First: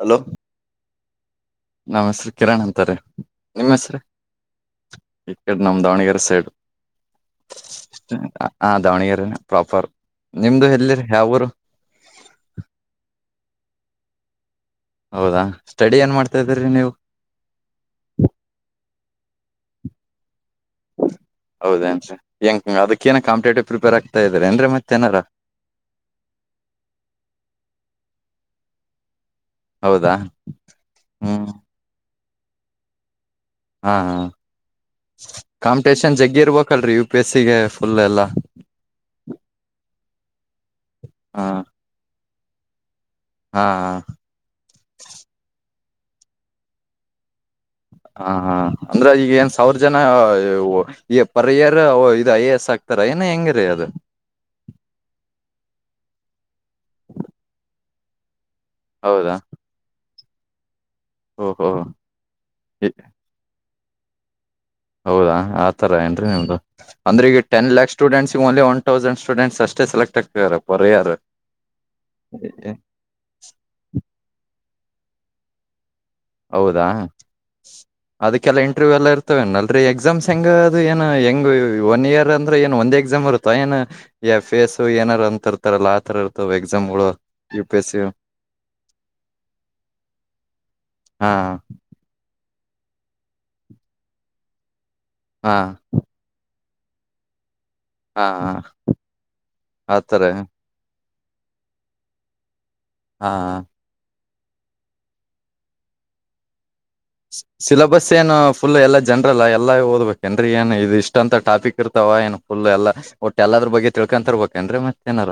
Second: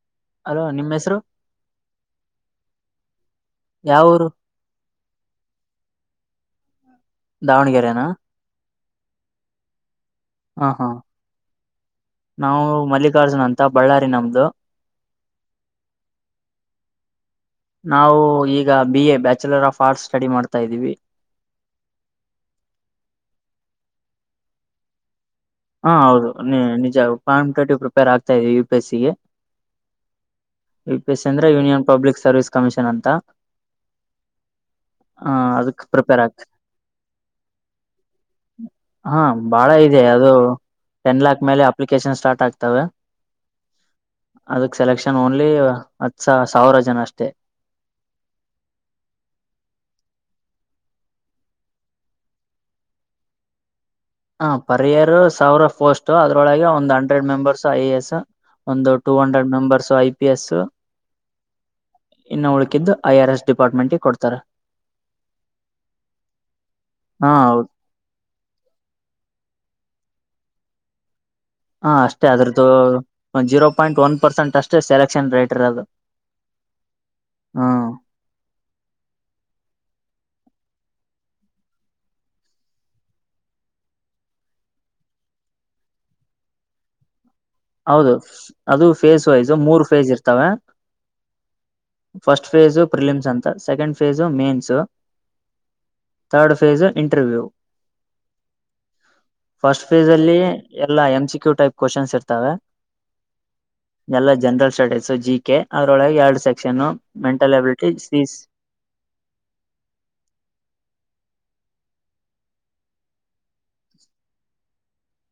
Hello ನಿಮ್ ಹೆಸರು ನಮ ಹೆಸ್ರು ಕಿರಣ್ ಅಂತಾರೆ ನಿಮ್ಮ ಹೆಸ್ರ ಯಾವೂರು ಈ ಕಡೆ ನಮ್ಮ ದಾವಣಗೆರೆ ಸೈಡು ದಾವಣಗೆರೆನಾ ಆ ದಾವಣಗೆರೆ ಪ್ರೋಪರ್ ಹ ನಿಮ್ದು ಹಾ ಎಲ್ಲಿರಿ ಯಾವರು ನಾವು ಮಲ್ಲಿಕಾರ್ಜುನ್ ಅಂತ ಬಳ್ಳಾರಿ ನಮ್ದು ಹೌದಾ ಸ್ಟಡಿ ಏನ್ ಮಾಡ್ತಾ ಇದೀರಿ ನೀವು ನಾವು ಈಗ B A bachelor of arts study ಮಾಡ್ತಾ ಇದ್ದೀವಿ ಹೌದೇಏನ್ರಿ ಗ ಅದಕ್ಕೇನ ಕಾಂಪಟೇಟಿವ್ ಪ್ರಿಪೇರ್ ಆಗ್ತಾ ಇದಾರೆ ಅಂದ್ರ ಮತ್ತ ಏನಾರ ಹಾ ಹೌದು ನೀ ನಿಜ ಕಪಿಟೇಟಿವ್ ಪ್ರಿಪೇರ್ ಆಗ್ತಾ ಇದವಿ ಯು ಪಿ ಎಸ್ ಸಿಗೆ ಹೌದಾ ವಿ ಪಿ ಎ ಅಂದ್ರೆ ಹ್ಮ್ ಯೂನಿಯನ್ ಪಬ್ಲಿಕ್ ಸರ್ವಿಸ್ ಕಮಿಷನ್ ಅಂತ ಹಾ ಹಾ ಹ ಅದಕ್ ಕಾಂಪಿಟೇಷನ್ ಪ್ರಿಪೇರ್ ಜಗ್ಗಿ ಆಗ್ತ ಇರ್ಬೇಕಲ್ರರಿ ಯು ಪಿ ಎಸ್ಸಗೆ ಫುಲ್ ಎಲ್ಲ ಹಾ ಬಾಳ ಇದೆ ಅದು ಟೆನ್ ಲ್ಯಾಕ್ ಹ ಮೇಲೆ ಅಪ್ಲಿಕೇಶನ್ ಸ್ಟಾರ್ಟ್ ಆಗ್ತವೆ ಹಾ ಅದಕ್ ಸೆಲೆಕ್ಷನ್ ಓನ್ಲಿ ಹತ್ಸ ಸಾವಿರ ಜನ ಅಷ್ಟೇ ಹಾ ಹಾ ಅಂದ್ರ ಈಗ ಏನ್ ಸಾವಿರ ಜನ ಈ ಪರ್ ಇಯರ್ ಇದು ಐ ಎ ಎಸ್ ಆಕ್ ರ ಏನ ಹೆಂಗಿರಿ ಅದು ಹ ಪರ್ ಇಯರ್ ಸಾವಿರ ಪೋಸ್ಟ್ ಅದ್ರೊಳಗೆ ಒಂದ್ hundred members I A S ಒಂದು ಟೂ ಹೌದಾ hundred members I P S ಓಹೋ ಇನ್ನು ಉಳ್ಕಿದ್ದು ಐ ಆರ್ ಎಸ್ ಡಿಪಾರ್ಟ್ಮೆಂಟ್ಗೆ ಕೊಡ್ತಾರೆ ಹೌದಾ ಆತರ ಏನ್ರೀ ನಿಮ್ದು ಅಂದ್ರೆ ಹಾ ಈಗ ಹೌದು ten lakh students only one thousand students ಅಷ್ಟೆ ಸಲೆಟ್ ಆಗ್ತಾರೆ ಪರೆಯ ಯಾರ್ ಹಾ ಅಷ್ಟೇ ಅದ್ರದ್ದು ಒ ಜೀರೋ ಪಾಯಿಂಟ್ ಒನ್ ಪರ್ಸೆಂಟ್ ಅಷ್ಟೇ ಸೆಲೆಕ್ಷನ್ ರೇಟ್ರ್ ಅದು ಹೌದಾ ಅದಕ್ಕೆಲ್ಲ ಇಂಟರ್ವ್ಯೂ ಎಲ್ಲ ಇರ್ತವೆಲ್ ಎಕ್ಸಾಮ್ಸ್ ಹೆಂಗ ಅದು ಏನ್ ಹೆಂಗ ಒನ್ ಇಯರ್ ಅಂದ್ರೆ ಏನ್ ಒಂದ್ ಎಕ್ಸಾಮ್ ಇರುತ್ತ ಏನುಫೇಸ್ ಸೊ ಏನಾರು ಅಂತ ಇರ್ತಾರಲ್ಲ ಆತರ ಇರ್ತವೆ ಎಕ್ಸಾಮ್ಗಳು ಯು ಪಿ ಎಸ್ ಸಿ ಹೌದು ಅದು ಫೇಸ್ ವೈಸ್ ಮೂರು ಫೇಸ್ ಇರ್ತವೆ ಹಾ ಫಸ್ಟ್ ಫೇಜು ಪ್ರಿಲಿಮ್ಸ್ ಅಂತ ಸೆಕೆಂಡ್ ಫೇಜು ಮೇನ್ಸ್ ಹಾ. [unintelligible] ಫೇಸ್ ಇಂಟರ್ವ್ಯೂ ಹಾ ಫಸ್ಟ್ ಫೇಸ್ ಆತರ ಅಲ್ಲಿ ಎಲ್ಲ M C Q type questions ಇರ್ತವೆ. ಹಾ ಹಾ. ಎಲ್ಲಾ ಜನರಲ್ ಸ್ಟಡೀಸ್ ಸು ಜಿ ಕೆ ಅವದ್ರೊಳಗೆ ಎರಡು ಸೆಕ್ಷನ್ ನು. ಸಿಲೆಬಸ್ ಏನು ಫುಲ್ ಎಲ್ಲ ಜನ್ರಲ್ ಎಲ್ಲಾ ಓದ್ಬೇಕ ಏನ್ರೀ ಏನ್ ಇದು ಇಷ್ಟ ಅಂತ ಟಾಪಿಕ್ ಇರ್ತ ತ್ತವಾ ಏನು ಫುಲ್ ಎಲ್ಲ ಒಟ್ಟ ಎಲ್ಲದ್ರ ಬಗ್ಗೆ ತಿಳ್ಕೊಂತರ್ಬೇಕೇ ಅಂದ್ರ ಮತ್ತ ಏನಾರ.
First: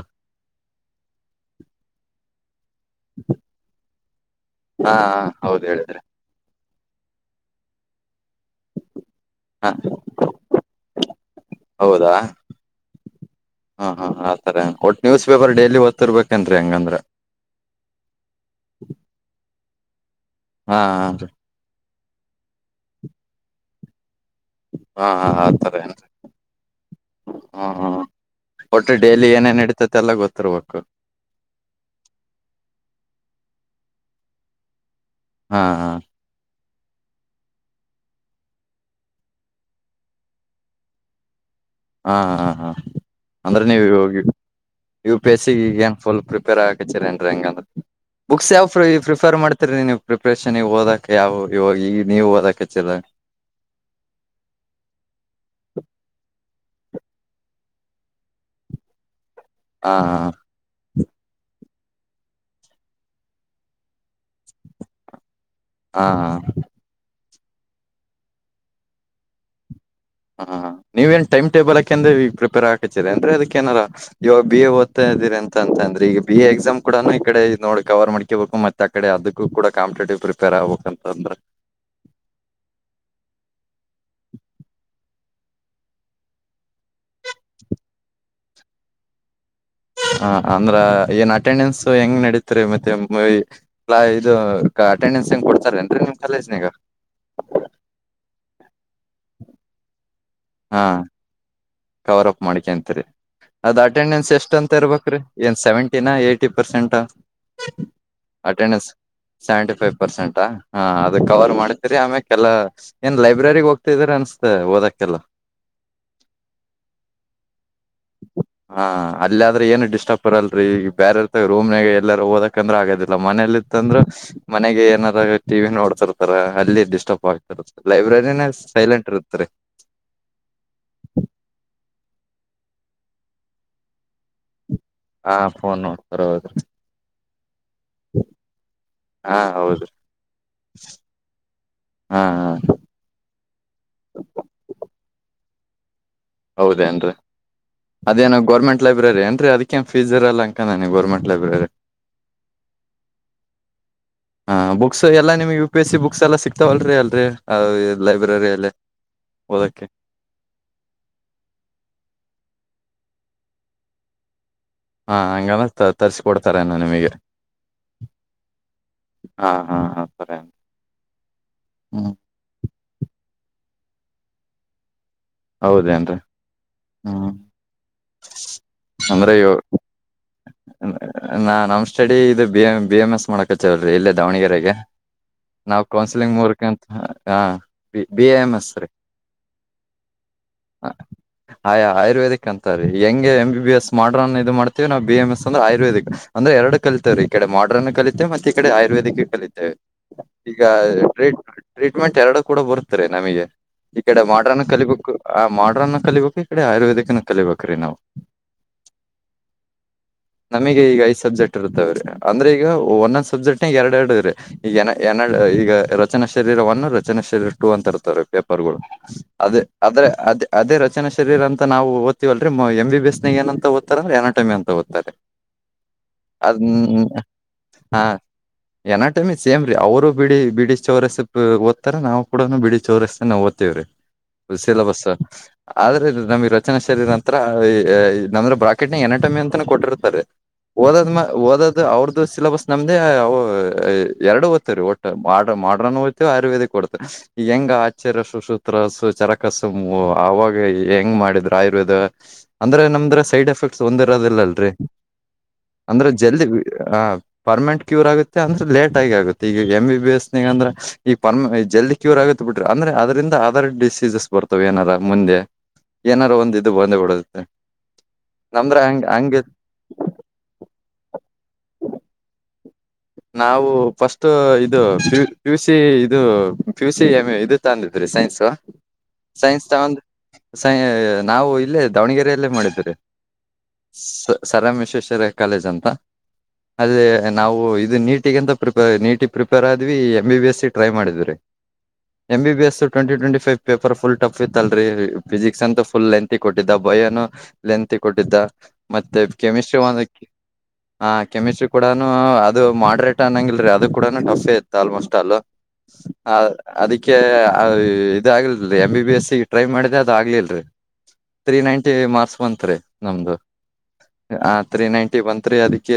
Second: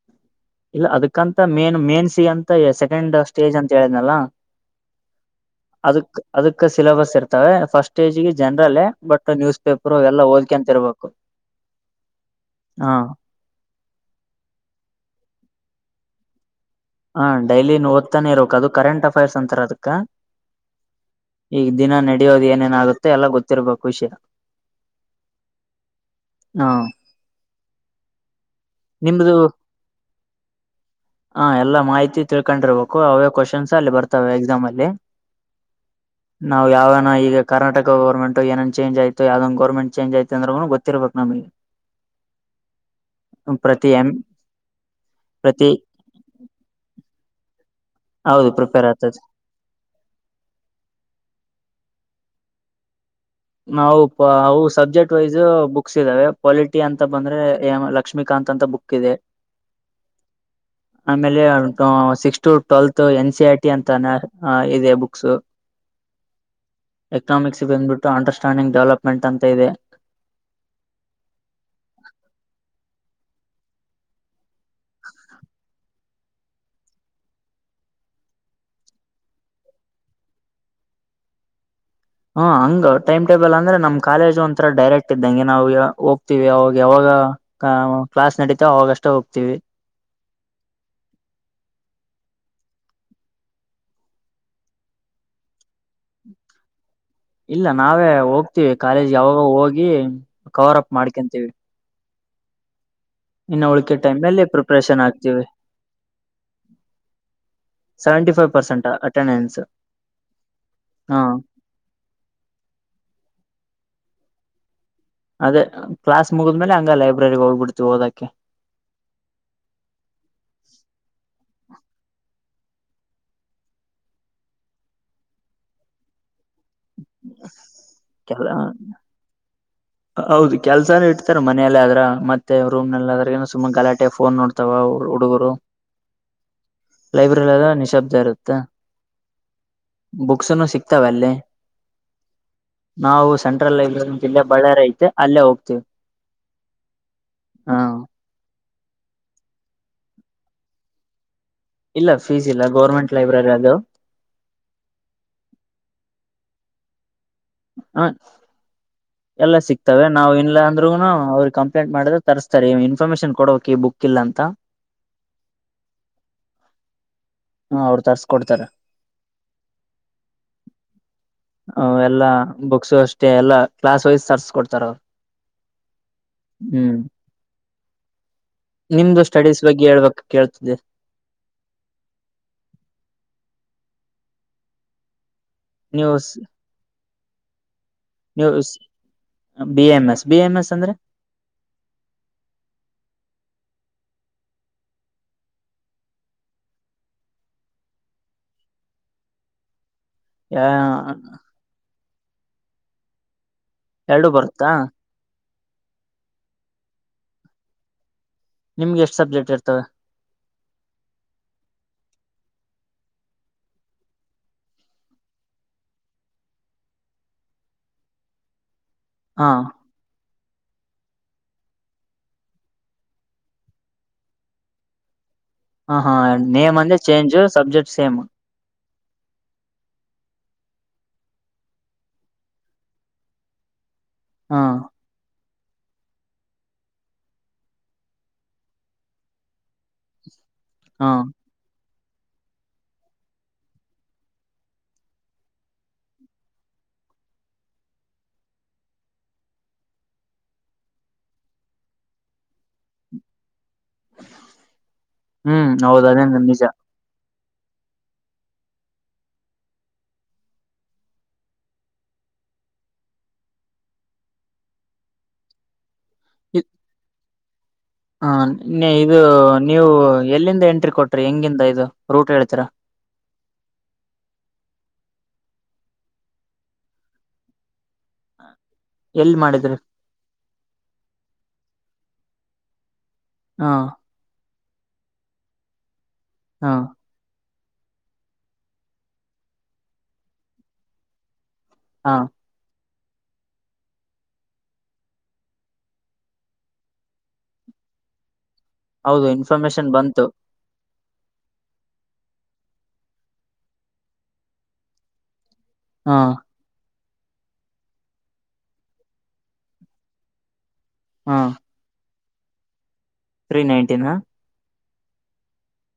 ಇಲ್ಲ ಅದಕ್ಕಂತ ಮೇನ್ ಮೇನ್ಸ ಅಂತ ಸೆಕೆಂಡ್ ಸ್ಟೇಜ್ ಅಂತ ಹೇಳಿದ್ನಲ್ಲ. ಹಾ ಹೌದು ಹೇಳಿದ್ರೆ. ಸಿಲಬಸ್ ಇರ್ತವೆ ಫಸ್ಟ್ ಸ್ಟೇಜ್ ಗೆ ಜನರಲ್ ಬಟ್ ನ್ಯೂಸ್ ಹ ಪೇಪರ್ ಎಲ್ಲ ಓದ್ಕೊಂತ ಇರ್ಬೇಕು. ಹೌದಾ ಹಾ ಹಾ ಹಾ ಆ ತರಾ ಒಟ್ಟು ನ್ಯೂಸ್ ಪೇಪರ್ ಡೈಲಿ ಓದ್ತಿರಬೇಕೆ ಏನ್. ಹಾ ಡೈಲಿ ಓದ್ತಾನೆ ಇರಬೇಕ ಅದು ಕರೆಂಟ್ ಅಫೇರ್ಸ್ ಅಂತಾರ ಅದಕ್ಕ. ಹಾ ಹ ರೀ. ಈಗ ದಿನ ನಡೆಯೋದು ಏನೇನ ಆಾಗುತ್ತೆ ಎಲ್ಲ ಗೊತ್ತಿರ್ಬೇಕು ವಿಷಯ. ಹಾ ಹಾ ಆತರ ಏನ್ರಿ ಹ ಹ್ಮ್ ಹ್ಮ್. ಒಟ್ಟ ಡೈಲಿ ನಿಮ್ದು ಏನೇನ್ ಹಡಿತೈತಿ ಎಲ್ಲ ಗೊತ್ತಿರ್ಬೇಕು. ಹ ಎಲ್ಲಾ ಮಾಹಿತಿ ತಿಳ್ಕೊಂಡಿರ್ಬೇಕು ಅವೇ ಕ್ವಶನ್ಸ್ ಅಲ್ಲಿ ಬರ್ತವೆ ಎಕ್ಸಾಮ್ ಅಲ್ಲಿ. ಹಾ ಹಾ. ನಾವವು ಯಾವಗನ ಈಗ ಕರ್ನಾಟಕ ಗೋರ್ಮೆಂಟ್ ಟು ಏನೇನ ಚೇಜ್ ಆಯತ ಯಾವದ ಒಂದು ಗೋರ್ಮೆಂಟ್ ಚೇಜ್ ಐತ ಅಂದ್ರೂನು ಗೊತ್ತಿರಬೇಕ ನಮಗೆ. ಹಾ ಹಾ ಹ. ಅಂದ್ರೆ ನೀವ ಪ್ರತಿ ಇವಾಗ ಎಂ ಹೋಗಿ ಯು ಪಿ ಎಸ್ ಸಿ ಪ್ರತಿ ಈಗ ಏನ್ ಫುಲ್ ಪ್ರಿಪೇರ್ ಆಗ ಕಚ್ಚರಿ ಏನ್ ಹೆಂಗಂದ್ರ. ಹೌದು ಬುಕ್ಸ್ ಯಾವ್ ಪ್ರಿಪೇರ್ ಆಗ್ತದೆ ಪ್ರಿಫರ್ ಮಾಡ್ತಾರೀ ನೀವು ಪ್ರಿಪರೇಷನ್ ಓದಕ ಯಾವವು ಇವ ಈ. ನೀವು ಅದಕ್ಚ್ಚಿರ. ನಾವು ಅವು ಸಬ್ಜೆಕ್ಟ್ ವೈಸ್ ಬುಕ್ಸ್ ಇದ್ದಾವೆ ಪೊಲಿಟಿ ಅಂತ ಬಂದ್ರೆ ಮ್ ಲಕ್ಷ್ಮಿಕಾಂತ್. ಕಾಂತ್ ಅಂತ ಬುಕ್ ಇದೆ. ಹಾ ಹಾ. ಆಮೇಲೆ six to twelfth N C R T ಅಂತ ಇದೆ ಬುಕ್ಸ್. ಹಾ ಹಾ. ಎಕನಾಮಿಕ್ಸ್ ಬಂದ್ಬಟ್ಟು ಅಂಡರ್ಸ್ಟ್ಯಾಂಡಿಂಗ್ ಡೆವಲಪ್ಮೆಂಟ್ ಅಂತ ಇದೆ. ಹಾ ಹಾ ನೀವ ಏನ್ ಟೈಮ್ ಟೇಬಲ್ ಹಾಕೆಂಡ್ ಪ್ರಪರ್ ಆತ. ಕತೇರಿ ಏನ್ ರಿ ಅದಕ ಏನ ಆರ ಇವಾಗ ಬಿ ಎ ಓದ್ತಾ ಇದೀರಿ ಅಂತ ಅಂದ್ರೆ ಈಗ ಬಿ ಎಕ್ಸಾಮ್ ಕೂಡ ಈಕಡೆ ನೋ ಕವರ್ ಮಾಡ್ಕೇಬೇಕು ಮತ್ತ ಆ ಕಡೆ ಅದಕ್ಕೂ ಕೂಡ ಕಾಂಪಿಟೇಟಿವ್ ಪ್ರಿಪೇರ್ ಆಗ್ಬೇಕ ಅಂತ ಅಂದ್ರ. ಹಾ ಹಂಗ ಟೈಮ್ ಟೇಬಲ್ ಅಂದ್ರೆ ನಮ್ ಕಾಲೇಜ ಒಂಥರ ಡೈರೆಕ್ಟ್ ಇದ್ದಂಗೆ ನಾವವು ಹೋಗ್ತಿವಿ ಅವಾಗ ಯಾವಾಗ. ಹ ಕ್ಲಾಸ್ ನಡೀತ ಅವಾಗಷ್ಟ ಹೋಗ್ತೀವಿ. ಹ ಅಂದ್ರ ಏನ್ ಅಟೆಂಡೆನ್ಸ್ ಹೆಂಗ್ ನಡೀತ್ರಿ ಮತ್ತೆ ವಿ ಕ್ಲಾ ಇದು. ಅಟೆಂಡೆನ್ಸ್ ಏನ ಕೊಡ್ತಾರೇನ್ರಿ ನಿಮ್ ಕಾಲೇಜ ನ್ಯಾಗ. ಇಲ್ಲ ನಾವೇ ಹೋಗ್ತೀವಿ ಕಾಲೇಜ್ ಯಾವಾಗ ಹೋಗಿ ಕವರ್ ಹಾ ಅಪ್ ಮಾಡ್ಕಂತೀವಿ. ಕವರ್ ಅಪ್ ಮಾಡ್ಕ್ಯಂತಿರಿ. ಇನ್ನು ಅದ್ ಉಳಕೆ ಟೈಮ್ ಅಟೆಂಡೆನ್ಸ್ ಅಲ್ಲಿ ಎಷ್ಟ ಅಂತ ಪ್ರಿಪರೇಷನ್ ಇರ್ಬೇಕ್ರೀ ಆಗ್ತೀವಿ ಏನ್ ಸೆವೆಂಟಿನ ಎಟಿ ಪರ್ಸೆಂಟಾ. Seventy five attendance percent attendance seventy five ಪರ್ಸೆಂಟಾ ಹ ಅದ ಹಾ ಕವರ್ ಮಾಡತೇರಿ ಆಮೆಕ್ ಎಲ್ಲಾ. ಏನ್ ಲೈಬ್ರೆರಿಗೆ ಹೋಗತಿದ್ರ ಅನ್ಸ್ತತ ಓದಕ್. ಅದೇ ಕ್ಲಾಸ್ ಮುಗಿದ್ಮೇಲೆ ಹಂಗ ಲೈಬ್ರರಿಗ ಹೋಗ್ಬಿಡ್ತ. ಹಾ ಅಲ್ಲ ಆದ್ರೆ ಏನು ಡಿಸ್ಟರ್ಬ್ ಇರಲರಿ ಬೇರೆ [unintelligible] ರೂಮ್ನಾಗ ಎಲ್ಲಾರೆ ಓದಕ್. ಯಾಕಂದ್ರೆ ಆಗೋದಿಲ್ಲ ಮನೇಲಿತ್ತ ಅಂದ್ರ ಮನೆಗೆ ಏನಾದ ಟಿವಿ ನೋಡುತ್ತಿರತ್ತಾರ. ಅಲ್ಲಿ ಡಿಸ್ಟರ್ಬ್ ಆಗ್ತಿರುತ್ತ ಲೈಬ್ರರಿನ ಕೆಲ ಸೈಲೆಂಟ್ ಇರ್ತ್ತರಿ. ಹೌದು ಕೆಲ್ಸಾನ ಇಡ್ತರ ಮನೆಯಲ್ಲೇ ಆದ್ರೆ ಮತ್ತೆ ರೂಮ್ ನಲ್ಲಿ ಅದ್ರ ಸುಮಾ ಗಲಾಟೆ ಫೋನ್ ನೋಡ್ತ. ತವ ಹಾ ಹುಡುಗರು ಫೋನ್ ನೋಡ್ತಾರ ಹೌದ್ರಿ ಲೈಬ್ರರಿ ಅಲ್ಲಿಅದರ ನಿಶಬ್ದ ಇರುತ್ತ. ಹಾ ಹೌದ್ರಿ ಬುಕ್ಸ್ನು ಸಿಕ್ತಾವ ಅಲ್ಲಿ. ಹಾ ಹಾ ನಾವು ಸೆಂಟ್ರಲ್ ಲೈಬ್ರರಿ ಇಲ್ಲೆ ಬಳ್ಳಾರಿ ಐತೆ ಅಲ್ಲೇ ಹೋಗ್ತೇವ. ಹೌದೇನ್ರಿ ಅದೇನೋ ಗೋರ್ಮೆಂಟ್ ಲೈಬ್ರರಿ ಅನ್ರಿ ಅದ್ಕ್ಕೇನ್ ಫೀಸ್ ಇರಲ್ಲ ಅನ್ನಕ್ಕಡೆನಿ ಗೋರ್ಮೆಂಟ್. ಇಲ್ಲ ಫೀಸ್ ಇಲ್ಲ ಗೌರ್ಮೆಂಟ್ ಲೈಬ್ರರಿ ಅದು. ಹಾ ಬುಕ್ಸ್ ಎಲ್ಲಾ ನಿಮ್ಗ U P S C books ಎಲ್ಲಾ ಸಿಕ್ತಾವಲ್ರರಿ ಅಲ್ರರಿ. ಹ ಲೈಬ್ರರಿ ಅಲ್ಲಿ ಎಲ್ಲ ಓದಕ್ಕೆ ಸಿಗ್ತವೆ ನಾವು ಇಲ್ಲ ಅಂದ್ರೂನು. ಅವ್ರಿಗೆ ಕಂಪ್ಲೇಂಟ್ ಮಾಡಿದ್ರೆ ತರಸ್ತಾರೆ ಇನ್ಫಾರ್ಮೇಶನ್ ಕೊಡ್ಬೆಕ್ ಈ ಬುಕ್ ಇಲ್ಲ ಅಂತ. ಹಾ ಹಂಗಲ್ಲ ತರ್ರಿಸಿಕೊಡ್ತಾರನ್ನು ನಿಮಗೆ. ಹಾ ಅವ್ರು ತರ್ಸ್ಕೊಡ್ತಾರೆ. ಹಾ ಹಾ ಹಾ ಸರಿ ಅವ ಹ್ಮ್ ಎಲ್ಲಾ ಬುಕ್ಸ್ ಅಷ್ಟೆ ಎಲ್ಲಾ ಕ್ಲಾಸ್ ವೈಸ್ ತರ್ಸ್ಕೊಡ್ತಾರ ಅವ್ರು. ಹೌದೇನ್ರೀ ಹ್ಮ್. ನಿಮ್ದು ಅಂದ್ರೆ ಇವ ಸ್ಟಡೀಸ್ ಬಗ್ಗೆ ಹೇಳ್ಬಕ್. ನಾ ನಮ ಸ್ಟಡಿ ಇದು ಬಿ ಬಿ ಎಮ್ ಎಸ್ ಮಾಡ. ಕಚೌಲ್ರಿ ಇಲ್ಲೇ ದಾವಣಗೆರೆಗೆ ನಾವ್ ನೀವು ಕೌನ್ಸಿಲಿಂಗ್ ಮೂರ್ಕ ಅಂತ ಹ. ಬಿ ಬಿ ಎ ನೀವು ಎಮ ಎಸ್ ರೀ. B M S B M S ಅಂದ್ರೆ ಆಯ ಆಯುರ್ವೇದಿಕ್ ಅಂತ ರೀ. ಹೆಂಗೆ ಎಂ ಬಿ ಬಿಸ್ ಮಾಡ್ರನ್ ಇದು ಮಾಡ್ತೀವಿ ನಾವು ಬಿ ಎಮ್ ಎಸ್ ಅಂದ್ರೆ ಆಯುರ್ದಿಕ್ ಅಂದ್ರ ಎರಡು ಕಲಿತಿವ್ ರೀ ಈ ಕಡೆ ಮಾಡ್ರನ್. ಕಲಿತೆ ಮತ್ತೆ ಈ ಕಡೆ ಆಯುರ್ವೇದಿಕ್ ಕಲಿತವೆ. ಈಗ ಟ್ರೀಟ್ಮೆಂಟ್ ಎರಡು ಕೂಡ ಬರ್ತಾರೆ ನಮಗೆ ಈ ಕಡೆ ಎರಡು ಮಾಡ್ರನ್. ಬರುತ್ತಾ ಕಲಿಬೇಕು ಆ ಮಾಡ್ರನ್ ಕಲಿಬೇಕು ಈ ಕಡೆ ಆಯುರ್ವೇದಿಕ್ ನ ಕಲಿಬೇಕುರೀ ನಾವು. ನಿಮ್ಗೆ ಎಷ್ಟು ಸಬ್ಜೆಕ್ಟ್ ಇರ್ತವೆ. ನಮಗ ಈಗ ಐದ್ ಸಬ್ಜೆಕ್ಟ್ ಇರ್ತವ್ರೀ ಅಂದ್ರೆ ಈಗ ಒಂದೊಂದ್ ಸಬ್ಜೆಕ್ಟ್ ನ ಎರಡ್ ಎರಡ್ರೀ ಈಗ ಎನಾ. ಈಗ ರಚನಾ ಶರೀರ ಒನ್ ರಚನಾ ಶರೀರ ಟು ಅಂತ ಇರ್ತಾವೇ ಪೇಪರ್ ಗಳು. ಹಾ ಅದ ಆದದ್ರೆ ಅದೇ. ಅದೇ ರಚನಾ ಶರಿರ ಅಂತ ನಾವು ಓದ್ತೀವಲ್ ರಿ ಎಂ ಬಿ ಎಸ್ ನಾಗ ಎನ್ ಅಂತ ಓದ್ತಾರೆ ಅಂದ್ರ ಎನಾಟಮಿ ಅಂತ ಓದ್ತಾರೆ. ಹ ಹಾ ಅದ್ ನೇಮ್ ಅಂದೆ change subject same. Anatomy same ರಿ ಅವರು ಬಿಡಿ ಬಿಡಿ ಚೌರಸ್ ಓದ್ತಾರ ನಾವು ಕೂಡನು ಬಿಡಿ ಚೌರಸೆ ನ ಓದಿತ್ವಿ ರಿ. ಹಾ ಸಿಲಬಸ್. ಆದ್ರೆ ನಮ್ಗ ರಚನಾ ಶರೀರ ನಂದ್ರ ಬ್ರಾಕೆಟ್ನ ಎನಟಮ್ಮಿ ಅಂತಾನೂ ಕೊಟ್ಟಿರ್ತಾರೆ. ಹಾ ಓದದ್ಮ ಓದದು ಅವ್ರ್ದ. ದು ಸಿಲಬಸ್ ನಮ್ದೇ ಎರಡು ಓದ್ತ ರೀ ಒಟ್ಟ ಮಾಡ್ರ ಮಾಡ್ರನ್ ಓದ್ತವಿ ಆಯುರ್ವೇದಿಕ್ ಓಡ್ತ. ಹೆಂಗ ಆಚಾರ್ಯ ಸುಸೂತ್ರ ಸು ಚರಕಸುಮ ಅವಾಗ ಹೆಂಗ್ ಮಾಡಿದ್ರು ಆಯುರ್ವೇದ. ಅಂದ್ರೆ ನಮ್ದ್ರ ಸೈಡ್ ಎಫೆಕ್ಟ್ಸ್ ಒಂದ್ ಇರೋದಿಲ್ಲ ಅಲ್ರರಿ. ಹ್ಮ್ ಹೌದ ಅಂದ್ರೆ ಅದೇಂದ ಜಲ್ದಿ ನಿಜ ಆ. ಪರ್ಮೆಂಟ್ ಕ್ಯೂರ್ ಆಗುತ್ತೆ ಅಂದ್ರೆ ಲೇಟ್ ಆಗ ಆತ್ತೆ ಈಗ ಎಂ ಬಿ ಬಿ ಎಸ್ ಅಂದ್ರ ಈಗ ಪರ್ಮ ಜಲ್ದಿ ಕ್ಯೂರ್ ಆಗುತ್ತೆ. ಬಿಟ್ರಿ ಅಂದ್ರೆ ಅದ್ರಂದ ಅದರ್ ಡಿಸೀಸಸ್ ಬರ್ತವ ಏನಾರ ಮುಂದೆ. ಏನಾದಾರು ಒಂದ ಇ ಬಂದ್ ಬಿಡುತ್ತೆ. ಹಾ ನಮ್ದ್ರ ನಿ ಹಂಗ ಇದು ಹಂಗ ನೀವು. ಎಲ್ಲಿಂದ ಎಂಟ್ರಿ ಕೊಟ್ರಿ ಹೆಂಗಿಂದ ಇದು ರೂಟ್ ಹೇಳ್ತೀರಾ. ನಾವು ಫಸ್ಟ್ ಇದು ಪಿಯುಸಿ ಇದು ಪಿಯುಸಿ ಇದು ತಂದಿದ್ರಿ. ಸೈನ್ಸ್. ಎಲ್ಲಿ ಸೈನ್ಸ್ ಮಾಡಿದ್ರಿ ತಗೊಂಡ ಸೈ ನಾವು ಇಲ್ಲೇ ದಾವಣಗೆರೆಯಲ್ಲೇ ಮಾಡಿದೀರಿ. ಹಾ ಸರ್ ಎಂ ವಿಶ್ವೇಶ್ವರಯ ಕಾಲೇಜ್ ಅಂತ ಹಾ ಅಲ್ಲಿ ನಾವು. ಇದು ನೀಟ್ಗ ಅಂತ ಪ್ರಿಪೆರ್ ನೀಟಿಗೆ ಪ್ರಿಪೇರ್ ಆದ್ವಿ ಎಂ ಬಿ ಬಿ ಎಸ ಗೆ ಟ್ರೈ ಮಾಡಿದ್ ರೀ. ಹಾ M B B S. Twenty twenty paper full tough ಇತ್ತಲ್ರರಿ ಫಿಸಿಕ್ಸ್ ಅಂತ ಫುಲ್ ಲೆಂತ್ ಕೊಟ್ಟಿದ್ದ ಬಯನು ಲೆಂತ್. ಕೊಟ್ಟಿದ್ದ ಮತ್ತೆ ಹೌದು ಕೆಮಿಸ್ಟ್ರಿ ಇನ್ಫಾರ್ಮೇಶನ್ ಬಂತು ವಕ್ಕೆ. ಹ ಕೆಮಿಸ್ಟ್ರಿ ಕೂಡನು ಅದು ಮಾಡ್ರೇಟ್ ಅನ್ನಂಗಲ್ರರಿ ಅದು ಕೂಡ ಟಫೇ ಇತ್ತು ಆಲ್ಮೋಸ್ಟ್ ಅಲ್. ಹಾ ಹ ಅದಕ್ಕೆ. ಕ್ಕೆ ಇದ ಆಗ್ಲ್ರಿ M B S C try ಮಾಡಿದೆ ಅದು ಆಗ್ಲಿಲ್ರರಿ. ಹಾ ತ್ರೀ ನೈಂಟಿ ಮಾರ್ಸ್ ಬತ್ರಿ ನಮ್ದು. ತ್ರೀ ನೈನ್ಟೀನ್ ಹಾ ತ್ರೀ ನೈಂಟಿ ಬನ್ತ್ರೀ ಅದಕ್ಕೆ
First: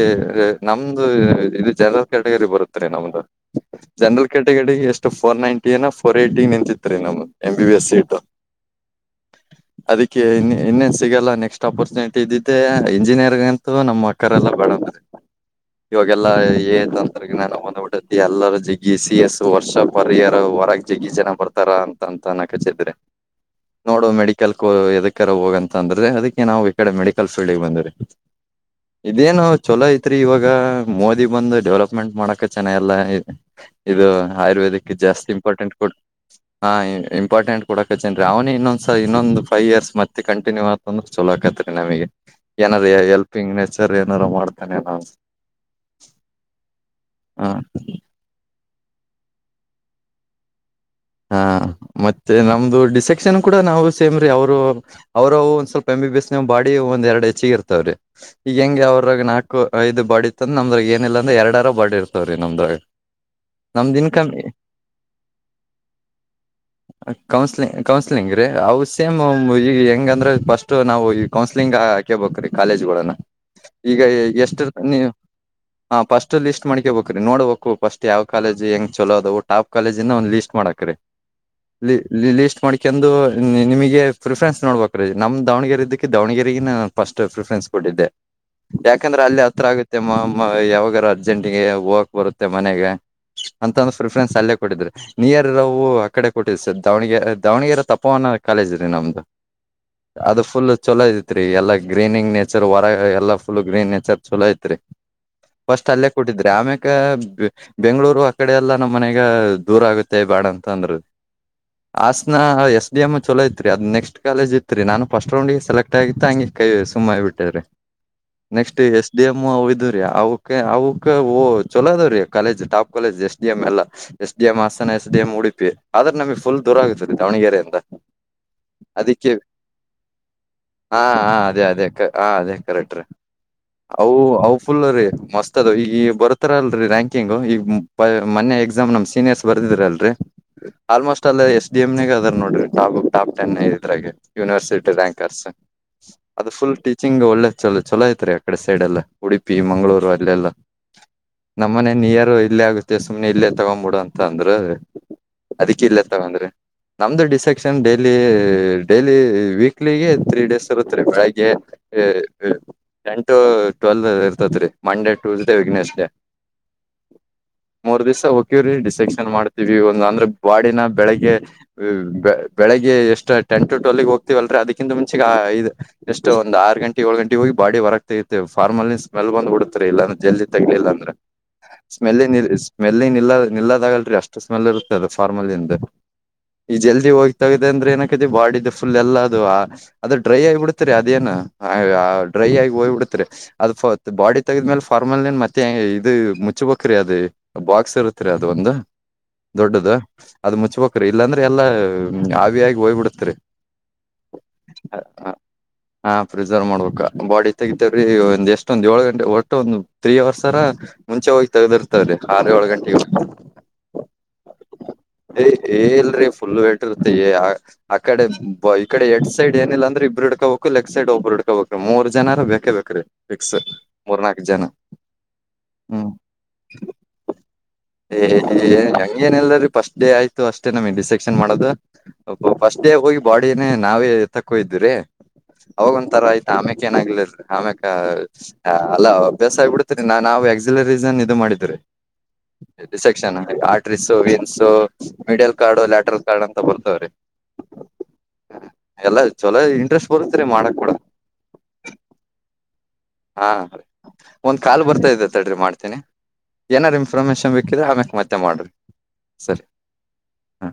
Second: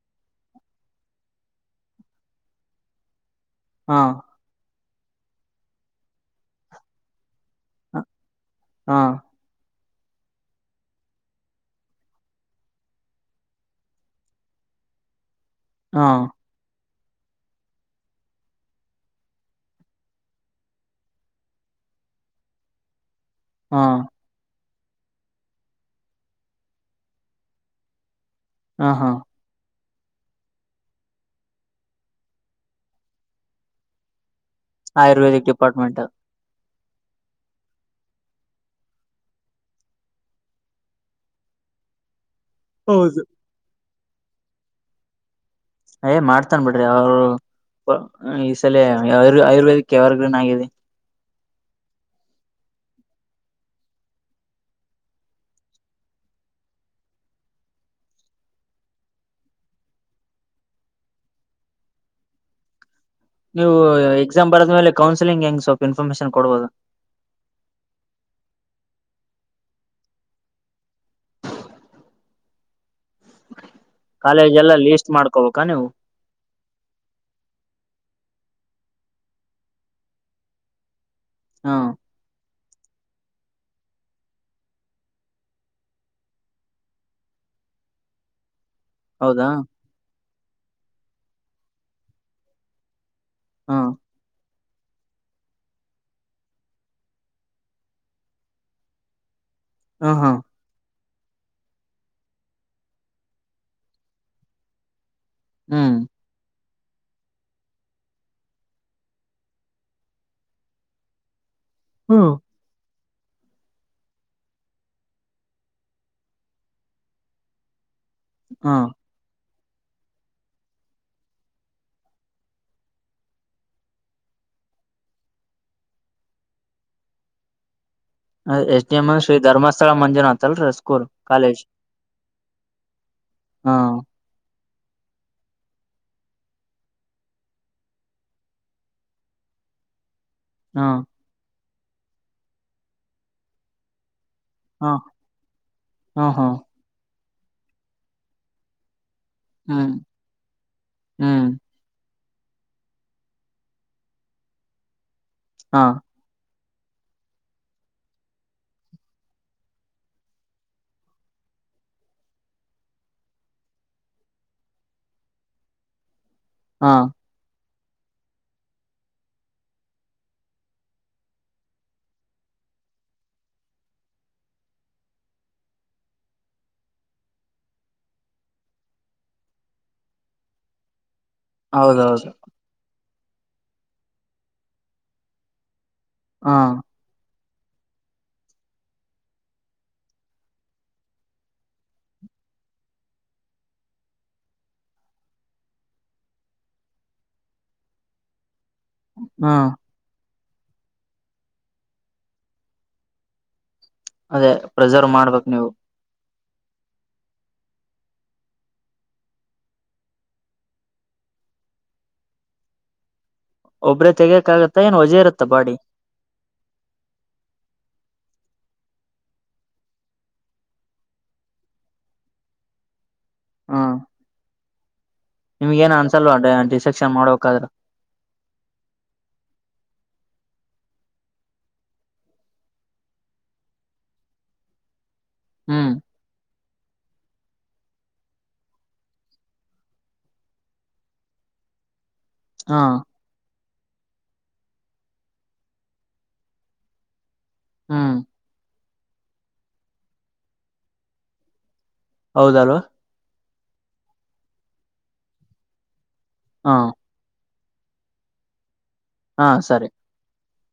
ನಮ್ದು ಇದು ಜನರಲ್ ಕ್ಯಾಟಗರಿ ಬರುತ್ತ ರೀ ನಮ್ದು. ಹಾ ಜನರಲ್ ಕ್ಯಾಟಗರಿ ಎಷ್ಟು ಫೋರ್ ನೈನ್ಟಿ ಏನಾ ಫೋರ್ ಎಟಿ ಗೆ ನಿಂತಿತ್ ರೀ ನಮ್ದ. ಎಂ ಬಿ ಎಸ್ ಹಾ ಸಿಟು ಹಾ ಅದಕ್ಕೆ ಇ ಇನ್ನೇನ್ ಸಿಗಲ್ಲ ನೆಕ್ಸ್ಟ್ ಅಪರ್ಚುನಿಟಿ ಇದಿದ್ದೆ ಇಂಜಿನಿಯರಿಂಗ್ ಅಂತೂ ನಮ್ಮ ಅಕ್ಕರೆಲ್ಲಾ ಬಡಣ ಇವಾಗೆಲ್ಲಾ ಏಂತ ನಾನುಂದ್ಬಿಟ್ಟಿ ಎಲ್ಲರ ಜಿಗಿ ಸಿ ಎಸ್ ವರ್ಷ ಪರಿಯರ ಹೊರಗ್ ಜಿಗಿ ಜನ ಬರ್ತಾರ ಅಂತಂದ ಕಚಿದ್ರೆ ಹಾ ನೋಡು ಮೆಡಿಕಲ್ ಎದಕರ ಹೋಗ ಅಂತ ಅಂದ್ರೆ ಅದಕ್ಕೆ ನಾವು ಈ ಕಡೆ ಮೆಡಿಕಲ್ ಫೀಲ್ಡ್ಗೆ ಬಂದರಿ ಹಾ ಹಾ ಇದೇನ್ ಚೊಲೋ ಐತ್ರಿ ಇವಾಗ ಮೋದಿ ಬಂದು ಡೆವಲಪ್ಮೆಂಟ್ ಮಾಡಕ ಚೆನ್ನ ಎಲ್ಲ ಇದು ಆಯುರ್ವೇದಕ್ ಜಾಸ್ತಿ ಆಯುರ್ವೇದಿಕ್ ಇಂಪಾರ್ಟೆಂಟ್ ಕೊ ಡಿಪಾರ್ಟ್ಮೆಂಟ್ ಹಾ ಇಂಪಾರ್ಟೆಂಟ್ ಕೊಡಕತ್ತೇನ್ೀ ಅವನೇ ಇನ್ನೊಂದಸ ಇನ್ನೊಂದು ೈವ್ ಇಯರ್ಸ್ತ್ತೆ ಕಂಟಿನ್ಯೂ ಅತಂದ್ರೆ ಚಲ ಆಕತ್ತತ್ ನಮಗೆ ಏನಾರ ಹೌದು ಹೆಲ್ಪಿಂಗ್ ನೇಚರ್ ಏನಾರು ಮಾಡ್ತಾನೆ ನಾವು ಏ ಮಾಡ್ತನ್ ಬಿಡ್ರಿ ಅವರು ಹ ಆಯುರ್ವೇದಿಕ್ ಯಾವಾಗಗನ್ ಆಗಿದೆ ಹಾ ಮತ್ತೆ ನಮ್ದು ಡಿಸೆಕ್ಷನ್ ಕೂಡ ನಾವು ಸೇಮ್ರೀ ಅವರು ಅವ್ರ ಒಂದ್ ಸ್ವಲ್ಪ ಎಂಬಿಬಿಯಸ್ ನ್ ಬಾಡಿ ಒಂದ ಎರಡ್ ಹೆಚ್ಚಿಗೆ ಇರ್ತವ್ರ ಈಗ ಹೆಂಗೆ ಅವ್ರಾಗ ನಾಲ್ಕು ದು ಬಾಡಿಿ ಅಂದ್ರ ನಮ್ದ್ರ ಏನಿಲ್ಲ ಅಂದ್ರ ಎರಡರ ಡ್ ಇರ್ತಾವ್ರೀ ನಮ್ದ ನೀವು ಎಕ್ಸಾಮ್ ಬರದ ಮೇಲೆ ಕೌನ್ಸಿಲಿಂಗ್ ಹೆಂಗ್ ಸೊ ಕೌನ್ಸ್ಲಿ ಕೌನ್ಸ್ಲಿಂಗ್ ರೀ ಹ ಸೇಮ್ ಈಗ ಹೆಂಗಂದ್ರೆ ಫಸ್ಟ್ ನಾವು ಈ ಕೌನ್ಸ್ಲಿಂಗ್ ಹಾಕೇಬೇಕ ರೀ ಕಾಲೇಜ್ ಗಳನ್ನ ಈಗ ಕಾಲೇಜ್ ಎಷ್ಟ ಎಲ್ಲ ನೀ ಲೀಸ್ಟ್ ಮಾಡ್ಕೋಬೇಕಾ ನೀವು ಹ ಫಸ್ಟ್ ಲಿಸ್ಟ್ ಮಾಡ್ಕೇಬೇಕ್ರೀ ನೋಡ್ಬೇಕು ಫಸ್ಟ್ ಯಾವ ಕಾಲೇಜ್ ಹೆಂಗ್ ಚಲೋ ಅದು ಟಾಪ್ ಕಾಲೇಜ ಒಂದ ಲಿಸಸ್್ ಮಾಡಕ್ರೀ ಹಾ ಲೀ್ಟ್ ಮಾಡ ಕೆಂದು ನಿಮಗೆ ಪ್ರಿಫರೆನ್ಸ್ೋಡ್ಬೇಕ ರೀ ನಮಮ್ಮ ದಾವಣಗೆರೆ ಇದಕ್ಕೆ ದಾವಣಗೆರೆಗೆ ನ ಫಸ್ಟ್ ಪ್ರಿಫರೆನ್ಸ್ ಕೊಟ್ಟ ಮಾಡಿದೆ ಯಾಕಂದ್ರ ಅಲ್ಲಿ ಹೌದಾ ಹತ್ರ ಆಗುತ್ತೆಮ್ಮ ಯಾವಾಗಾರ ಅರ್ಜೆಂಟ್ಗೆ ಹೋಗಕ್ ಬರುತ್ತೆ ಮನೆಗ ಅಂತ ಹಾ ಒಂದು ಪ್ರಿಫರೆನ್ಸ್ ಅಲ್ಲೇ ಕೊಟ್ಟಿದ್ರೆ ನಿಯರ್ ರವು ಆ ಕಡೆ ಕೊಟ್ಟಿದ ಸರ್ ದಾವಣಗೆರೆ ದಾವಣಗೆರೆ ತಪ್ಪವನ ಕಾಲೇಜ್ ರೀ ನಮ್ದು ಹ್ಮ ಹಾ ಅದು ಫುಲ್ ಚೊಲೋ ಇದತ್ತು ಐತ್ರಿ ಎಲ್ಲಾ ಗ್ರೀನಿಂಗ್ ನೇಚರ್ ವರ ಎಲ್ಲಾ ಫುಲ್ ಗ್ರೀನ್ ನೇಚರ್ ಚಲೋ ಐತ್ರಿ ಫಸ್ಟ್ ಹ್ಮ್ ಅಲ್ಲೇ ಕೊಟ್ಟಿದ್ರೆ ಆಮೇ ಬೆಂಗ್ಗಳೂರು ಆ ಕಡೆ ಎಲ್ಲಾ ನಮ್ಮ್ ಮನೆಗ ದೂರ ಆಗುತ್ತೆ ಬಾಡ ಅಂತ ಅಂದ್ರ ಹ್ಮ್ ಹಾಸನ ಎಷ್ಟು ದಿಯಮ್ಮ ಚಲೋ ಇಐತ್ರಿ ಅದ ನೆಕ್ಸ್ಟ್ ಕಾಲೇಜ ಇತ್ರಿ ನಾನನ್ ಫಸ್ಟ್ ರೌಂಡ್ಗೆ ಸೆಲೆಕ್ಟ್ ಆಗಿತ್ತು ಹಂಗಗೆ ಕೈ ಸುಮ್ ಬಿಟ್ಟೇ ರರಿ ಹಾ ನೆಕ್ಸ್ಟ್ ಎಸ್ ಡಿ ಎಂ ಅವ ರೀ ಅಕ್ಕೆ ಅವಕ ಚಲೋ ಅದ್್ರೀ college top college S D M ಎಲ್ಲ ಎಸ್ ಡಿ ಎಂ್ ಎಸ ಉಡಿಪಿ ಆದ್ರ ನಮಗ್ ಫುಲ್ ದೂರ ಆಗತದೆ ದಾವಣಗೆರೆಯಿಂದ ಎಸ್ ಡಿ ಎಂ ಅದಿಕ್ಕೆ ಶ್ರೀ ಧರ್ಮಸ್ಥಳ ಮಂಜುನಾಥ್ ಅಲ್ರಿ ಹಾ ಸ್ಕೂಲ್ ಹ ಕಾಲೇಜ್ ಅದೇ ಅದೇ ಹ ಅದೇ ಕರೆಕ್ಟ್ರೀ ಹಾ ಹೌ ಹೌ ಫುಲ್ ರೀ ಮಸ್ತ್ ಅದು ಈಗ ಬರ್ತಾರಲ್ರರಿ ರ್ಯಾಂಕಿಂಗ್ ಈಗ ಮೊೆ ಎಕ್ಸಾಮ್ ನಮ್ ಸೀನಿಯರ್ಸ್ ಬರ್ದಿದ್ರಿ ಅಲ್ರರಿ ಹಾ ಆಲ್ಮೋಸ್ಟ್ ಅಲ್ಲ ಎಸ್ ಡಿ ಎಂ್ಗ ಅದ ನೋಡ್ರಿ ಟಾಪ್ ಟಾಪ್ ಟೆನ್ ಇದೆ ಹಾ ಯೂನಿವರ್ಸಿಟಿ ರ್ಯಾಂಕರ್ಸ್ ಹಾ ಹಾ ಅದು ಫುಲ್ ಟೀಚಿಂಗ್ ಒಳ್ಳೆ ಚಲ ಚಲೋ ಐತ್ ರೀ ಆ ಕಡೆ ಸೈಡ್ ಎಲ್ಲ ಉಡುಪಿ ಹ್ಮ್ ಮಂಗಳೂರು ಅಲ್ಲೆಲ್ಲ ಹ್ಮ್ ನಮ್ಮನೆ ನಿಯರು ಇಲ್ಲೇ ಆಗುತ್ತೆ ಸುಮ್ಮನೆ ಇಲ್ಲೇ ತಗೊ್ಬಿಡುಂತ ತಂದ್ರ ಅದಕ್ಕ ಹಾ ಇಲ್ಲ ತಗಂದ್ರಿ ನಮ್ದು ಡಿಸೆಕ್ಷನ್ ಡೈಲಿ ಡೈಲಿ ವೀಕ್ಲಿಗೆ ತ್ರೀ ಡೇಸ್ ಇರುತ್ತ ರೀ ಬೆಳಗೆ ಟೆನ್ ಟು ಟ್ವೆಲ್ ಇರ್ತತ್ ರರಿ ಮಂಡೇ ಟೂ ೇ ವಿಘ್ನೇಶ್ ಡೆ ಹಾ ಮೂರ್ ದಿವ್ಸ ಹೋಗಕಿವ್ರ ಸೆಕ್ಷನ್ ಮಾಡ್ತವಿ ಒಂದು ಅಂದ್ರೆ ಬಾಡಿನ ಬೆಳಗ್ಗೆ ಬೆಳಗ್ಗೆ ಎಷ್ಟ ಟೆನ್ ಟು ಟ್ಲ್ ಹೋಗ್ತವಲ್ರಿ ಅದಕ್ಕಿಂತ ಮುಂಚೆದು ಎಷ್ಟು ಒಂದು ಆರು ಗಂಟೆ ಏಳು ಗಂಟೆ ಹೋಗಿ ಬಾಡಿರಗ್ತ ಫಾರ್ಮಲ್ ಸ್ಮೆಲ್ ಬಂದು ಬಿಡತಾರೆ ಇಲ್ಲ ಜಲ್ಜಿ ತಗ ಇಿಲ್ಲ ಅಂದ್ರೆ ಸ್ಮೆಲ್ಲಿ ಹೌದೌದು ನಿಲ್ ಸ್ಮೆಲ್ಲಿಂಗ್ ನಿಲ್ಲ ನಿಲ್ಲದಾಗಲ್ರಿ ಅಷ್ಟು ಸ್ಮೆಲ್ ಇರುತ್ತೆ ಅದು ಫಾರ್ಮಲ್ಲಿಂದ ಹಾ ಈ ಜಲ್ದಿ ಹೋಗ್ ಗ ಅಂದ್ರೆ ಏನೈತಿ ಬಾಡ ಫುಲ್ ಎಲ್ಲ ಅದು ಅದು ಡ್ರೈ ಆಗಿ ಬಿಡ್ತರಿ ಅದೇಏನ್ ಡ್ರೈ ಆಗಿ ಹೋಯ್ಬ ಬಿಡತ್ರಿ ಅದ ಬಾಡಿ ತೆಗದ್ಮೇಲೆ ಫಾರ್ಮಲ್ನ್ ಮತ್ತೆ ಇದು ಮುಚ್ಬೇಕ್ರೀ ಅದ ಬಾಕ್ಸ್ ಇರುತ್ತರಿ ಅದು ಒಂದು ಹ್ಮ್ ದೊಡ್ಡದ ಅದ್ ಮುಚ್ಬಕ್ರೀ ಇಲ್ಲಾಂದ್ರೆ ಎಲ್ಲಾ ಹಾವಿಯಾಗಿಿ ಹೋಗ್ ಬಿಡತರಿ ಅದೇ ಪ್ರಿಸರ್ವ್ ಮಾಡ್ಬೇಕ ನೀವು ಹಾ ಪ್ರಿಸರ್ವ್ ಮಾಡ್ಬೇಕ ಬಾಡಿ ತೆಗಿತೇ್ರೀ ಒಂದ ಎಷ್ಟೊಂದ್ ಏಳು ಗಂಟೆ ಒಟ್ಟು ಒಂದು ತ್ರೀ ಅವರ್ಸ್ ತರ ಮುಂಚೆ ಹೋಗಿ ತಗದಿರ್ತದೆ್ರ ಆರು ಏಳು ಗಂಟೆಗೆ ಒಬ್ಬ್ರೇ ತೆಗಿಯಕ್ ಆಗತ್ತ ಏನ್ ವಜೆ ಇರುತ್ತ ಏ ಬಾಡಿ ಏ ಇಲ್ರಿರಿ ಫುಲ್ ವಟರ್ತ ಆಕಡೆ ಈ ಕಡೆ ಎಡ್ ಸೈಡ್ ಏನಿಲ್ಲ ಅಂದ್ರೆ ಇಬ್ರು ಹಿಡ್ಕೋಬೇಕುಲೆಗ್ಕ್ ಸೈಡ್ ಒಬ್ಬರು ಹಡ್ಕೋಬೇಕ್ರೀ ಮೂರ್ ಜನಾರ ಬೇಕೇ ಬೇಕ್ರೀ ಫಿಕ್ಸ್ ಮೂರ್ನಾಾಲ್ಕು ಜನ ನಿಮ್ಗ ಏನ ಹ್ಮ್ ಅನ್ಸಲ್ವಾ ಡಿಸ್ಕ್ಷನ್ ಮಾಡಬೇಕಕ್ಾದ್ರ ಹಂಗ ಏ ಇಲ್ದೀಫಸ್ಟ್ ಡೇ ಆಯ್ತು ಅಷ್ಟೇ ನಮ್ ಇ ಿಸೆಕ್ಷನ್ ಮಾಡೋದು ಫಸ್ಟ್ ಡೇ ಹೋಗಿ ಬಾಡಿನೇ ನಾವೇ ತಕ್ಕೊಯ್ದ್ರರಿ ಅವಾಗ ಹ್ಮ್ ಒಂ ತರ ಆಯ್ತ ಆಮ್ಯಕ್ ಏನಾಗ್ಲ ಆಮ್ಯ ಅಲ್ಲ ಅಭ್ಯಾಸ ಆಗ್ಿಬಿಡ್ತರಿ ನಾ ನಾವು ಎಕ್ಸಿಲೀ ಇದು ಮಾಡ ಮಾಡಿದರೆ ಹಾ resection arteries veins medial cord lateral cord ಅಂತ ಬರ್ತವ್ರಿ ಹ್ಮ್ ಚೊಲೋ ಇಂಟ್ರೆಸ್ಟ್ ಬರುತ್ತರಿ ಮಾಡಕ್ ಕೂಡ ಹೌದಲ್ವಾ ಹಾ ಒಂದ್ ಕಾಲ್ ಬರ್ತಾ ಇದ ತಡ್ರಿ ಮಾಡ್ತೀನಿ ಹಾ ಏನಾದಾರು ಇನ್ಫಾರ್ಮೇಶನ್ ಬ ಕ್ರ ಆಮ್ಯಕ್ ಮತ್ತೆ ಮಾಡ್ರಿ ಹಾ ಸರಿ ಹಾ